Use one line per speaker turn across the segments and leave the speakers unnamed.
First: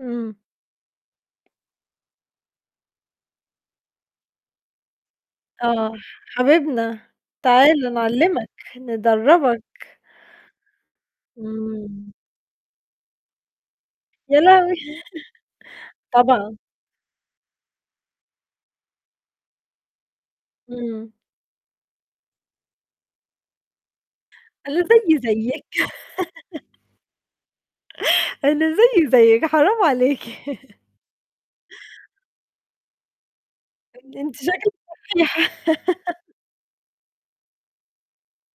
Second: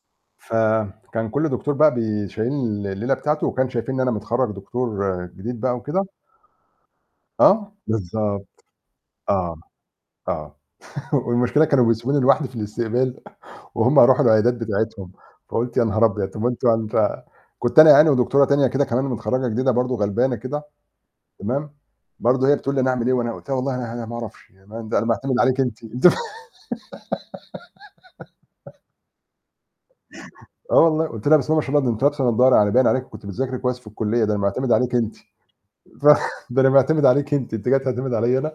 إمم.
ف كان كلّ دكتور بقى بيشيّلني الليلة بتاعته وكان شايفين إن أنا متخرّج دكتور جديد بقى
آه،
وكده
حبيبنا،
آه،
تعالَ نعلّمك،
بالضبط، آه،
ندرّبك.
آه والمشكلة كانوا
إمم.
بيسبوني لوحدي في الاستقبال وهُم يرُوحوا
يا
العيادات
لهوي!
بتاعتهم، فقُلت: "يا نهار أبيض! طَب ما
طبعًا.
أنتم يعني ف" كنت أنا يعني ودكتورة تانية كده كمان متخرّجة جديدة برضه، غلبانة كده،
إمم.
تمام، برضه هي بتقول لي: "أنا أعمل إيه؟" وأنا قُلت لها: "والله أنا أنا ما أعرفش، يعني
أنا
أنا
زيي
معتمد عليكِ أنتِ."
زيِّك. أنا زيي زيِّك، حرام عليكِ
آه والله، قُلت لها: "بسم الله ما شاء الله أنتِ لابسة نضّارة، يعني باين عليكِ كنتِ بتذاكري كويس في
أ
الكلية، ده
أنتِ
أنا معتمد
شكلِك
عليكِ أنتِ.
مُريحة.
ف ده أنا معتمد عليكِ أنتِ، أنتِ جايه تعتمدي عليَّ أنا؟"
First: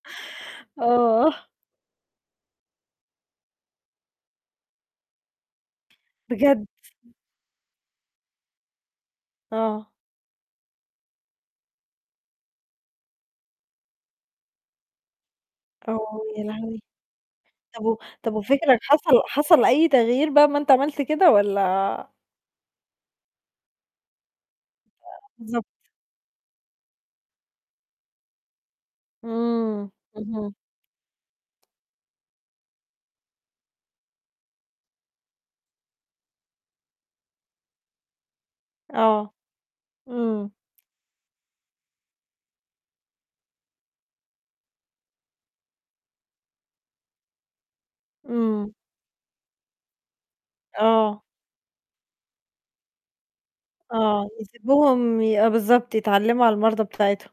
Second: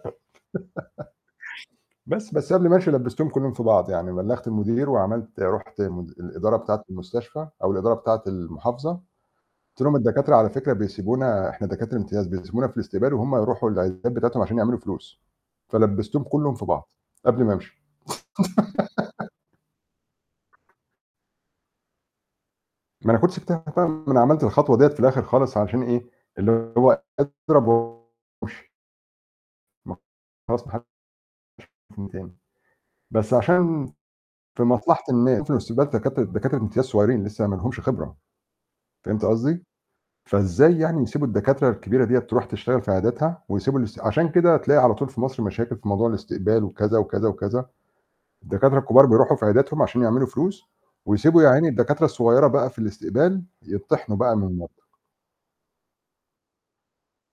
آه.
بس بس قبل ما أمشي لبّستهم كلّهم في بعض، يعني بلّغت المدير وعملت رُحت م الإدارة
بجد؟
بتاعة المستشفى أو الإدارة بتاعة المحافظة، قُلت
آه.
لهم: "الدكاترة على فكرة بيسيبونا إحنا دكاترة امتياز، بيسيبونا في الاستقبال وهُم يرُوحوا العيادات بتاعتهم، عشان يعملوا فلوس."
أوه،
فلبّستهم
يا
كلّهم في
لهوي!
بعض، قبل ما أمشي.
طَب و طب وفكرك حصل حصل أي تغيير بقى أمّا أنت عملت كده والّا؟
ما أنا كنت سِبتها بقى، ما أنا كنت عملت الخطوة دي في الآخر خالص،
بالضبط.
عشان إيه، اللي هو اضرب وامشي.
إمم،
ما
اهم.
خلاص ما حدش [unintelligible] مني تاني. بس عشان في مصلحة الناس [unintelligible] في الاستقبال دكاترة دكاترة امتياز صغيّرين، لسّه ما لهمش خبرة، فهمتِ
آه.
قصدي؟
إمم.
فإزاي يعني يسيبوا الدكاترة الكبيرة ديّة ترُوح تشتغل في عياداتها ويسيبوا الاس عشان كده تلاقي على طول في مصر مشاكل في موضوع الاستقبال وكذا، وكذا، وكذا،
إمم.
الدكاترة الكبار بيرُوحوا في عياداتهم عشان يعملوا فلوس،
آه.
ويسيبوا يا عيني الدكاترة الصغيّرة بقى في الاستقبال، يطِّحنوا
آه،
بقى من المرضى.
يسيبوهم ي بالضبط يتعلّموا على المرضى بتاعتهم.